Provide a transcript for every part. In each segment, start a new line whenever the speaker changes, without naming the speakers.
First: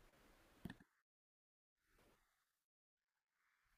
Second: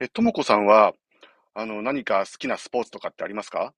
ともこさんは、何か好きなスポーツとかってありますか？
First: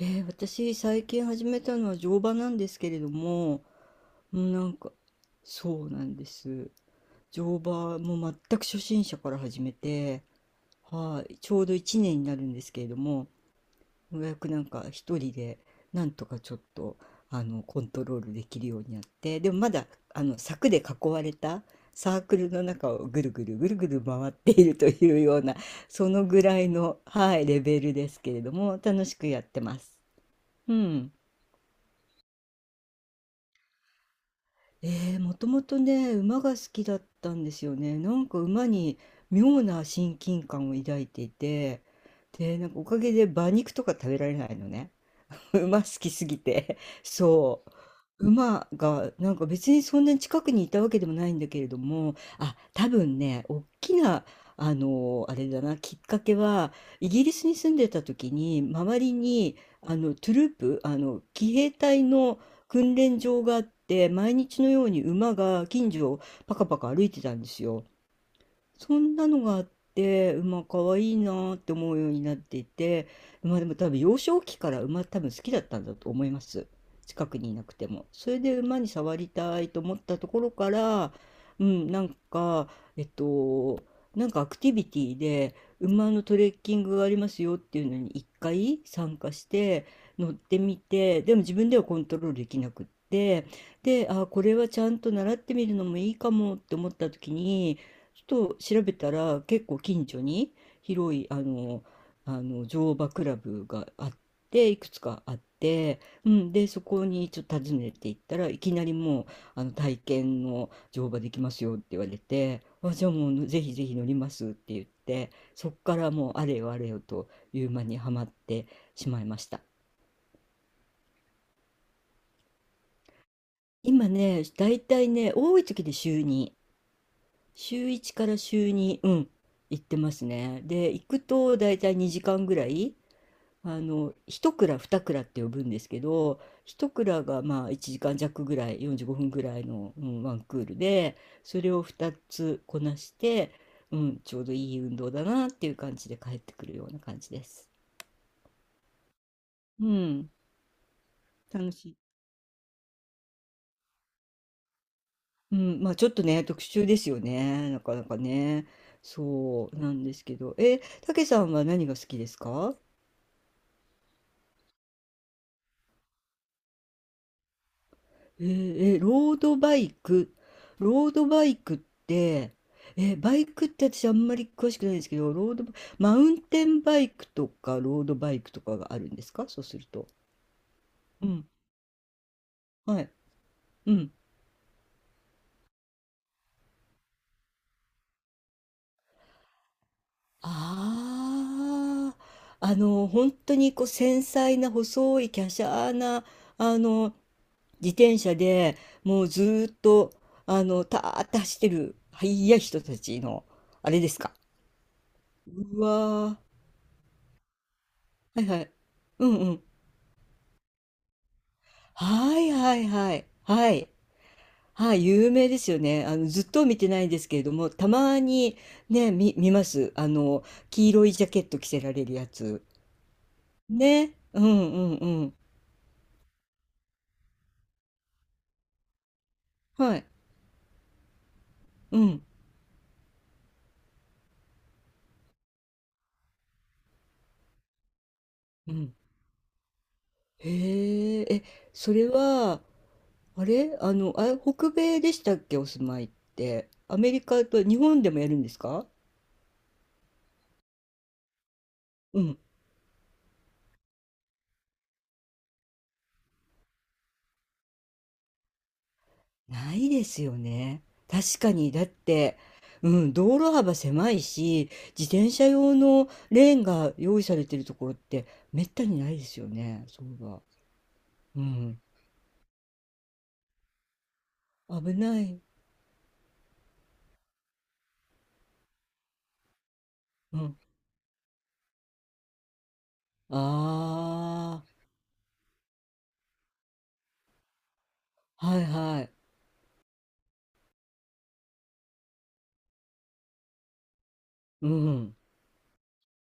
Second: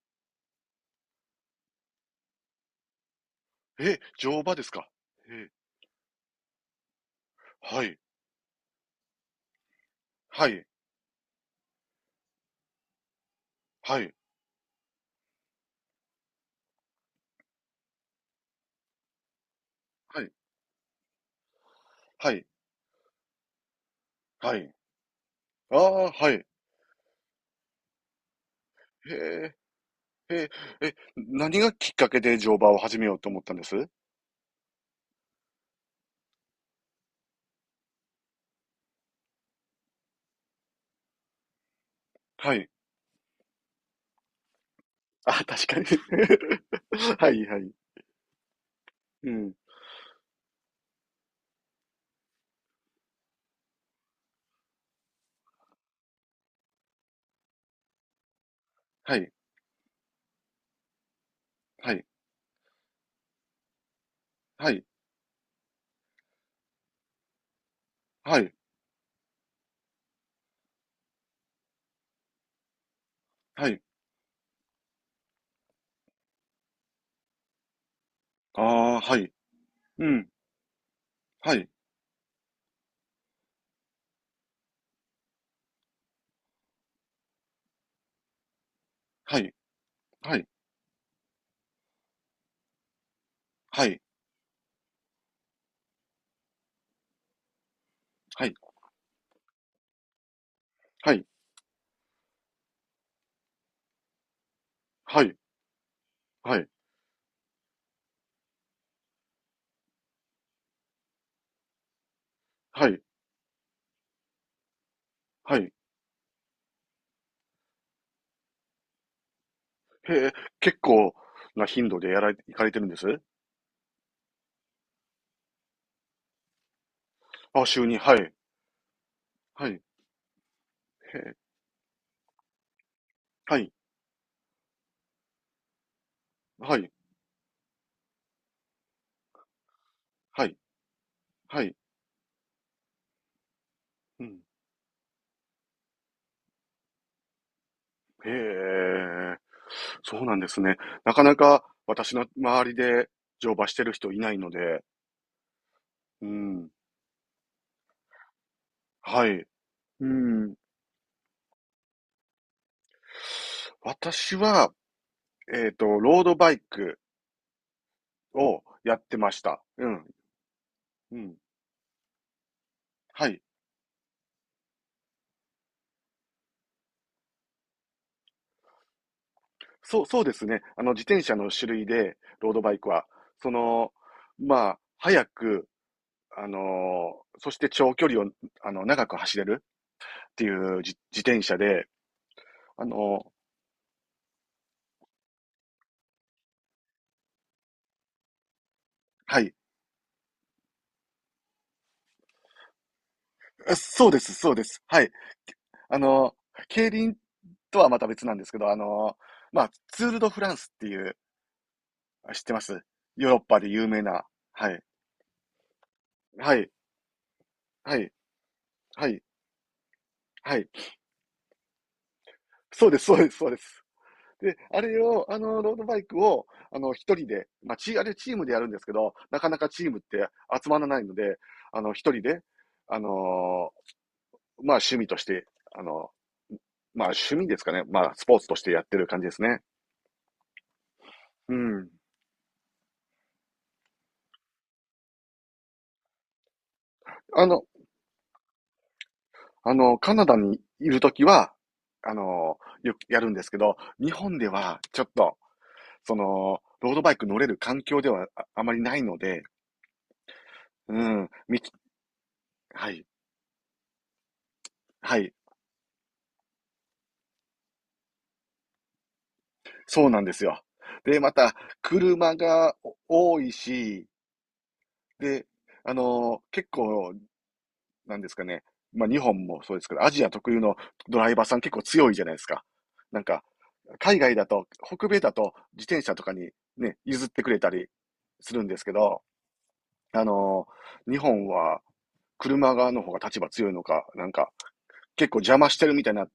私最近始めたのは乗馬なんですけれども、
え、
う
乗
ん
馬
な
です
ん
か？
か
え、
そうなんです。乗
は
馬
い、
も全く初心者から始めて、
はい、
はい、ちょうど1年になるんですけれども、
はい、
ようやくなんか一人でなんとかちょっとコントロールできるようになって、でもまだあ
はい、
の柵で囲われたサー
は
ク
い、
ルの中をぐるぐるぐるぐる回って
は
い
い。
るというような、
あ
そ
あ、
の
はい。
ぐ
へ
らいの、はい、レベルですけれども、楽しくやっ
え、
てます。
へえ、
う
え、
ん。
何がきっかけで乗馬を始めようと思ったんです？
ええ、もともとね、馬が好きだったんですよね。なんか馬に妙な親近感を抱いていて、
は
で、
い。
なんかおかげで馬肉とか食べられないのね。
あ、確
馬
か
好
に。
きすぎて。
はい、は
そ
い。
う。馬が、
う
なんか
ん。
別にそんなに近くにいたわけでもないんだけれども、あ、多分ね、大きな、あれだな、きっかけは、イギリスに住んでた時に、周り
はい、
に、トゥループ、騎兵
は
隊
い、
の訓練場があって、毎日
は
の
い、
ように馬が近所をパカパカ歩いてたんですよ。
はい、
そんなのがあって、馬可愛いいなって思うようになっていて、馬で
は
も
い。
多分幼少期から馬多分好きだったんだと思います。近くにいなくても。それで
あ
馬に
あ、
触
は
り
い。
たいと思っ
う
たと
ん。
ころから、
は
う
い、
ん、なんか、えっと、なんかアクティビティで馬のトレッキングがありますよっていうのに一回参加
は
し
い、
て乗っ
はい、
てみて、でも自分ではコントロールできなくって、
はい、
で、あ、これはちゃんと習ってみるのもいいかもって思った時に、ちょ
はい、
っと調べたら結構近所に
は
広
い、
いあの乗馬クラブがあっていくつか
は
あって、うん、
い、
でそこにちょっと訪ねていったらいきなりもうあの体験の乗馬できますよって言われて
は
あ
い、
じゃあもうぜひぜひ乗りますって言って
はい、はい。は
そ
い、
っからもうあれよあれよという間にはまってしまいました。
へえ、結構な頻度でやられ、行かれてるんです？
今ねだいたいね多い時で週に
あ、週
週
に、
1
は
か
い。
ら週2、うん、
はい。へ
行ってますね。で、行く
え、
と大体2時間ぐらい、
はい。
1クラ、二クラって呼ぶんですけど、
は
1
い。
クラがまあ1時間弱ぐらい、45分ぐらいの、うん、ワン
はい。
クールで、そ
は
れ
い。
を2つこなして、うん、
う
ちょ
ん。
うどいい運動だなっていう感じで帰ってくるような感じです。
へえ、
う
そう
ん、
なんですね。なかなか
楽しい。
私の周りで乗馬してる人いないので、
うん、まあちょっと
う
ね、特
ん。
殊ですよね、なかなかね。
はい。
そうなん
う
ですけど、
ん。
え、たけさんは何が好きですか？
私は、ロードバイクをやっ
ロ
てま
ー
し
ド
た。
バ
う
イ
ん。
ク、ロー
う
ド
ん。
バイクって、
は
バ
い。
イクって私あんまり詳しくないんですけど、ロードバ、マウンテンバイクとかロードバイクとかがあるんですか、そうする
そう
と？
そうですね。自転
う
車
ん。
の種類で、ロードバイク
は
は。
い。
そ
う
の、
ん。
まあ、早くそして長距離を、長く走れるっていう自転車で、
ああ、
あの、
本当にこう繊細な細い華奢な、あの、自転車でもう
は
ず
い。
ーっと、たーって走ってる、速い人たちの、あれで
そうで
すか。
す、そうです。はい。
うわ
あの、
ー、
競輪とはまた別なん
は
で
い
す
は
けど、
い。うん
まあ、ツール・ド・フランスっていう、
は
知っ
い
てま
は
す？
いはい。
ヨーロッパで
は
有
い。
名な。はい。
はい。有名ですよね。ずっ
は
と
い。
見てないですけれども、た
はい。
まに
は
ね、
い。
見ます。
はい。
黄色いジャケット着せられるやつ。
そうです、そうです、そうです。
ね。うんう
で、あ
ん
れ
う
を、
ん。
ロードバイクを、一人で、まあ、チーあれチームでやるんですけど、なかなかチー
は
ムっ
い。
て集まらないので、
う
一人
ん。
で、あのまあ趣味として、あの、まあ趣味ですかね。まあスポーツとして
う
やっ
ん。
てる感じですね。
へえ。
うん。
それは、あれあの、あ北米でしたっけ、お住まいって？アメリカ
あ
と
の、
日本でもやるんですか？
カナダにいるときは、
うん
よくやるんですけど、日本ではちょっと、その、ロードバイク乗れる環境ではああまりないので、
ないですよね。
うん、
確か
みき、
に。だって、う
はい、
ん、道路幅狭いし、自
は
転
い、
車用のレーンが用意されてるところってめったにないですよね。そ
そ
う
う
いえ
なんで
ば。
すよ。で、ま
う
た、
ん。
車がお多いし、
危ない。
で、結構なんですかね。まあ日本もそうですけど、アジア
う
特
ん。
有のドライバーさん結構強いじゃないですか。なんか、海外だ
あ
と、北米だと自転車とかにね、譲ってくれたり
あ、
す
は
る
い
んですけ
はい。
ど、あのー日本は車側の方が立場強いのか、なんか
うん。
結構邪魔してるみたいにな、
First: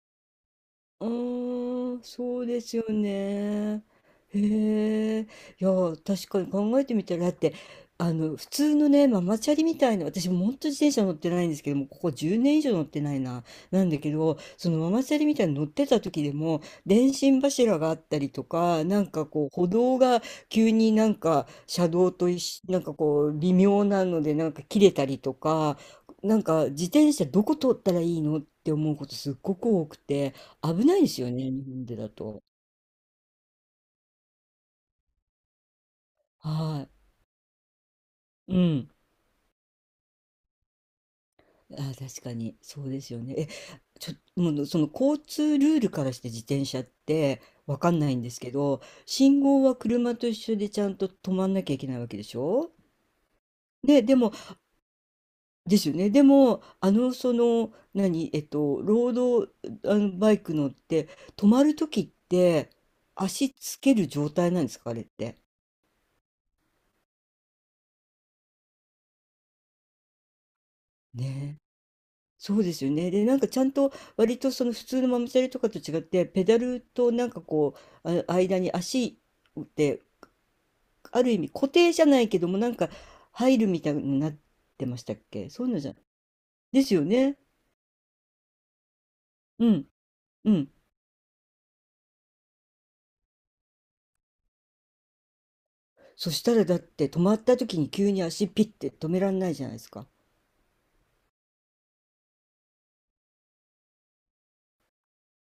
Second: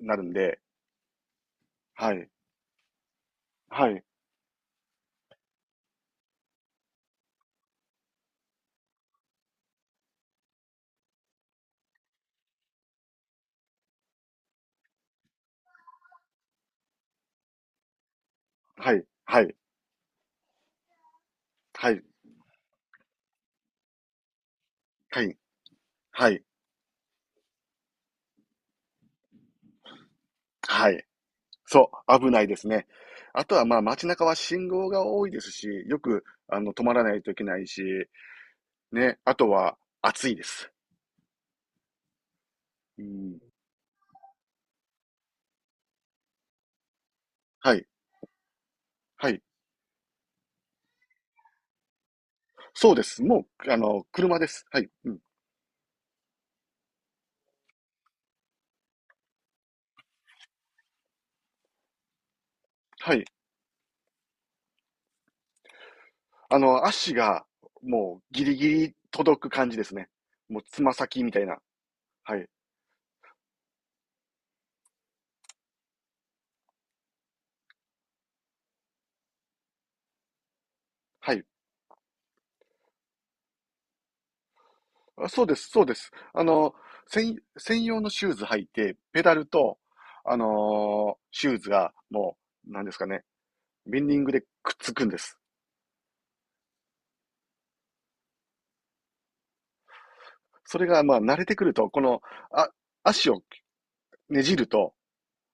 なるんで、
ああ、
はい、
そうですよね。
はい、
へえ。いや、確かに考えてみたら、だって、普通のね、ママチャリみたいな、私も本当自転車乗ってないんですけども、ここ10年以上乗ってないな、なんだけど、そのママチャリみたいに乗ってた時でも、電信柱があったりとか、
は
な
い、
んか
は
こう、
い、
歩道が急になんか車
はい、
道と一緒、なんかこう、微妙なので、なんか切れたり
は
と
い、
か、
は
なん
い、
か自転車どこ通ったらいいのって思うことすっごく多くて。危
は
ない
い。
ですよね、日本
そ
でだ
う、危な
と。
いですね。あとはまあ街中は信号が多いですし、よく止
は
まらないといけないし、
い。うん。
ね、あとは、暑いです。
あ確かに、そうで
う
すよね。
ん。
え、ちょ、もう、その交通ルールからして自転車って
は
わ
い。
かんないんですけど、
は
信
い。
号は車と一緒でちゃんと止まんなきゃいけないわけでしょ？
そうです。もう、
ね、でも、
車です。はい。うん。
ですよね。でも、その、何、ロード、あの、バイク乗って、止まるときって、
はい。
足つける状態なんですか、あれって？
足が、もう、ギリギリ届く感じですね。もう、つま先みたいな。
ね
はい。
そうですよね。で、なんかちゃんと割とその普通のママチャリとかと違って、ペダルとなんかこう、あ、間に足ってある
は
意
い。
味固定じゃないけども、なんか入るみたいになってましたっ
あ、そう
け？
で
そ
す。
ういうの
そう
じ
で
ゃ
す。
ですよね。
専、専用のシューズ履いて、ペダル
う
と、
ん、うん。
シューズが、もう、なんですかね、ベンディングでくっつくんです。
そしたらだって止まった時に急に足ピッて止めらんないじゃないですか。
それが、まあ、慣れてくると、この、あ、足をねじると、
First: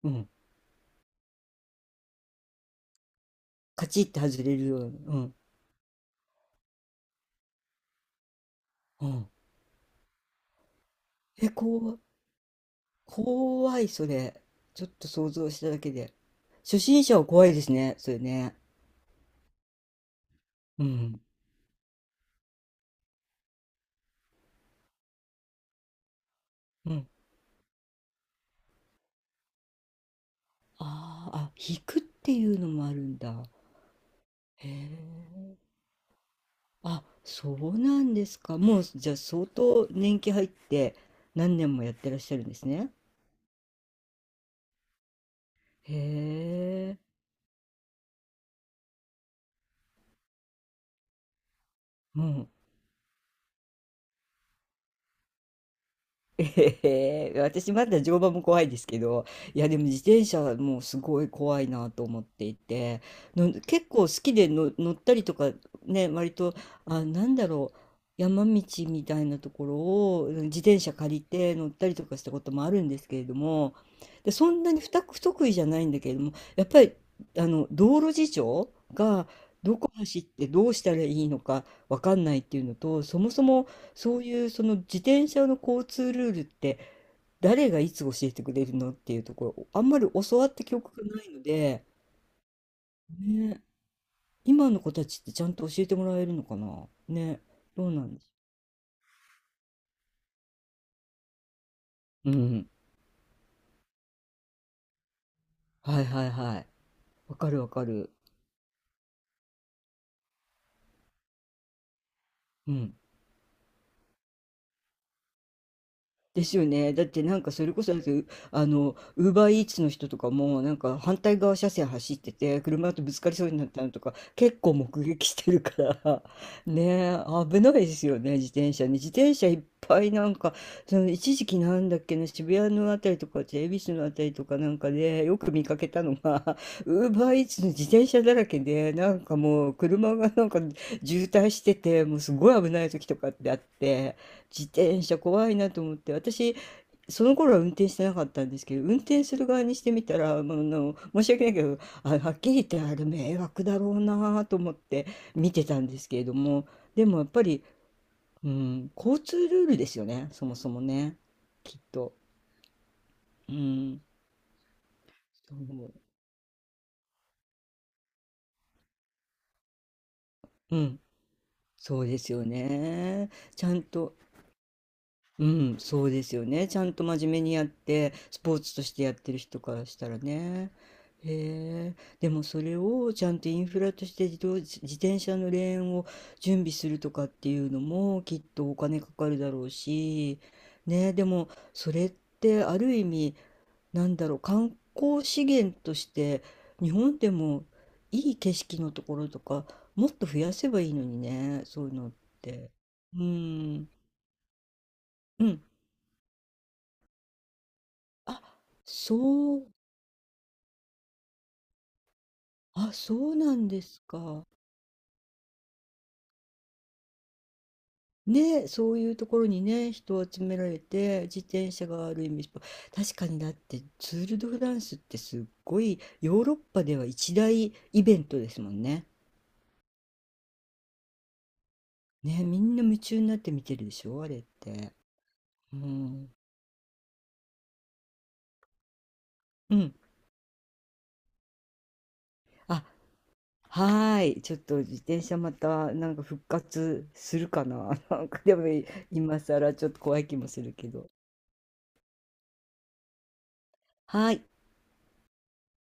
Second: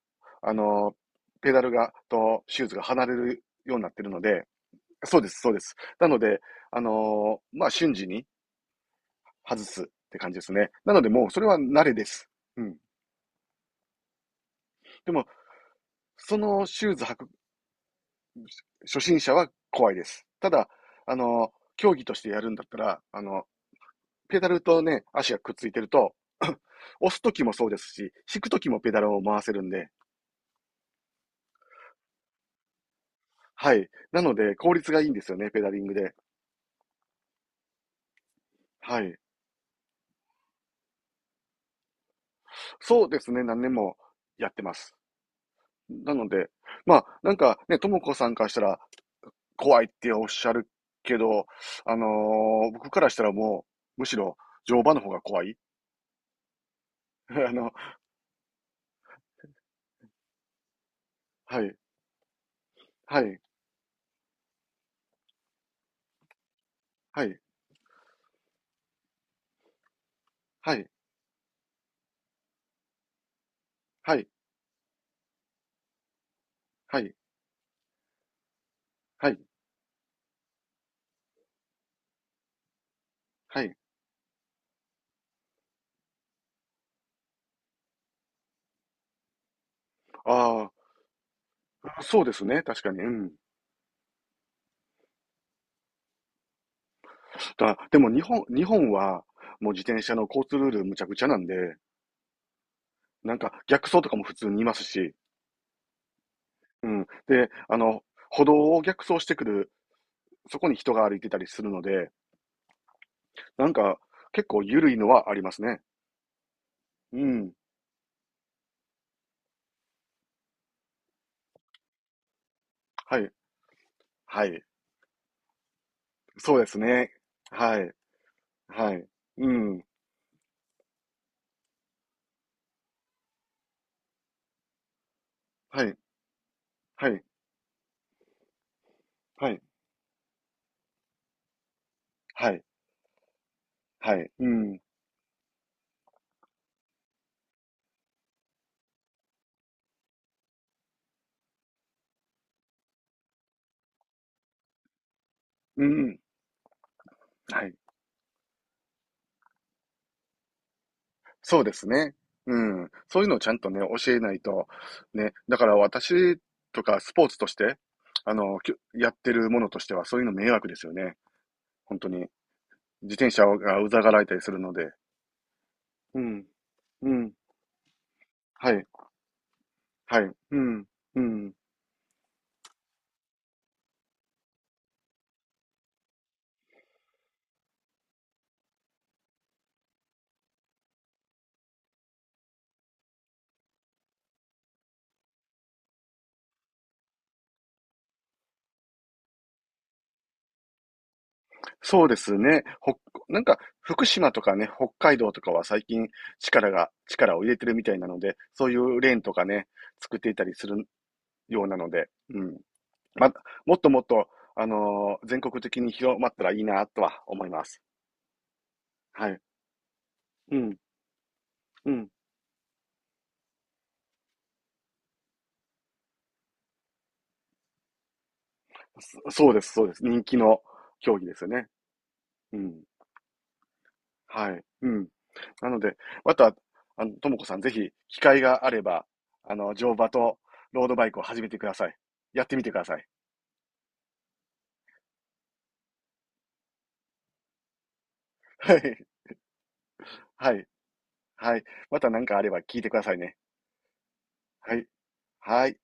うん。
あの、ペダルが、と、シューズが離れるようにな
カ
って
チっ
るの
て外
で、
れるような、う
そうで
ん、
す、そうです。なので、まあ、瞬時に
うん。
外すって感じですね。なので、もう、それ
え、
は慣れ
こ
です。うん。
怖いそれ。ちょっと
でも、
想像しただけで。
その
初
シューズ
心
履
者は
く
怖いですね、それね。
初心者は怖いです。ただ、
うん、
競技としてやるんだったら、ペダルとね、足がくっついてると、
う ん。
押すときもそうですし、引くときもペダルを回せるんで、
ああ、あ、引くっていうのもあるんだ。
はい。なので、
へ
効率がいいんですよね、
え。
ペダリングで。
あ、そうなんですか。もう、
は
じゃ
い。
あ相当年季入って何年もやってらっしゃるんですね。
そうですね、何年もやってます。なので、ま
へえ。
あ、なんかね、ともこさんからしたら怖いっておっしゃるけど、あ
もう
の僕からしたらもう、むしろ乗馬の方が怖い。
ええ
あ
私
の、
まだ乗馬も怖いですけど、いやでも自転車はもうすごい怖
は
い
い、
なと思っていて、
はい、
の結構好きでの乗ったりとかね、割と、あ、
は
なん
い、
だろう、山道みたいなところをうん自
は
転
い、
車借りて乗ったりとかしたこともあるんですけれども、
はい、
で、そんなに不得意じゃないんだけれども、やっぱり
はい、
あの道路事情が
はい、
どこ走ってどうしたらいいのかわかんないっていうのと、そもそ
は
も
い。
そういうその自転車の交通ルールって誰がいつ教えてくれるのっていうところあんまり教わった
あ
記憶がないので、
あ、そうですね、確かに。うん。
ね、今の子たちってちゃんと教えてもらえるのかなね、
だ、
どう
で
な
も
ん
日
でし
本、日本は、もう自転車の交通ルールむちゃくちゃなんで、
ょう。うん。
なんか逆走とかも普通にいますし、
はいはいはい。
うん。
わ
で、
かるわかる。
歩道を逆走してくる、そこに人が歩いてたりするので、
うん。
なんか、結構緩いのはありますね。
ですよね。だっ
う
てなんか
ん。
それこそ、だってうあの、ウーバーイーツの人とかも、なんか反対側車線走ってて、車とぶ
は
つ
い。
かりそうになったのとか、
は
結
い。
構目撃してるから
そうで すね。
ねえ、危ない
は
で
い。
すよね、自転車ね。
はい。
自転
う
車いっ
ん。
ぱいなんか、その一時期なんだっけな、渋谷のあたりとか、恵比寿のあたりとかなんかで、よく見か
は
け
い。
たのが、
は
ウー
い。
バーイーツの自転車だらけで、なんか
はい。
もう車がなんか渋滞してて、もうす
は
ご
い。
い危ない時とかってあっ
は
て、
い。う
自
ん。
転車怖いなと思って私その頃は運転してなかったんですけど運転する側にしてみたら、まあ、申し訳ないけどあはっきり言ってあれ迷惑だろうなと思って見てた
う
んですけ
ん。
れどもでもやっぱり、
はい。
うん、交通ルールですよねそもそもね
そうで
きっ
す
と。
ね。うん。そういうのをちゃ
う
んとね、
ん、
教えないと、ね。
そ
だから
う、
私とかスポーツとして、きゅやってるものとしては、そういうの迷惑で
う
すよ
ん、
ね。本
そう
当
で
に。
すよ
自
ね。
転車
ちゃ
が
ん
うざが
と
られたりするので。
うん、そう
う
ですよ
ん。
ね。ちゃんと
う
真面
ん。
目にやって、スポー
は
ツと
い。
してやってる人からしたら
はい。う
ね。
ん。うん。
へえ、でもそれをちゃんとインフラとして自転車のレーンを準備するとかっていうのもきっとお金かかるだろうし、ね、でもそれってある意味、なんだろう、観光資源として日本でもいい景色のところとかもっと増やせばいいのにね、そういう
そ
の
う
っ
ですね。
て。
ほ、
う
なんか、
ん。
福島とかね、北海道とかは最近力が、力を入れてるみたいなので、
あ、
そういうレ
そ
ーンとかね、
う、
作っていたりするようなので、うん。
あ、そ
ま、
うなん
もっ
で
とも
す
っと、
か。
全国的に広まったらいいなとは思います。
ね、そういうと
は
こ
い。
ろにね、人を集
う
めら
ん、
れて、自転車
う
が
ん。
ある意味、確かにだってツール・ド・フランスってすっごいヨーロッパでは一大イベントですもんね。
そ、そうです、そうです。人気の競技ですよね。
ね、
う
みんな
ん。
夢中になって見てるでしょ、あれっ
はい。う
て。
ん。な
う
ので、
ん。
また、ともこさん、ぜひ、機会があれば、
う
乗
ん。
馬とロードバイクを始めてください。やってみてく
あ、
ださい。
はーい。ちょっと自転車またなんか復活するかな。なんかでも
はい。
今更ちょっと怖い気も
は
す
い。
るけど。
はい。また何かあれば聞いてくださいね。
はーい。
はい。はい。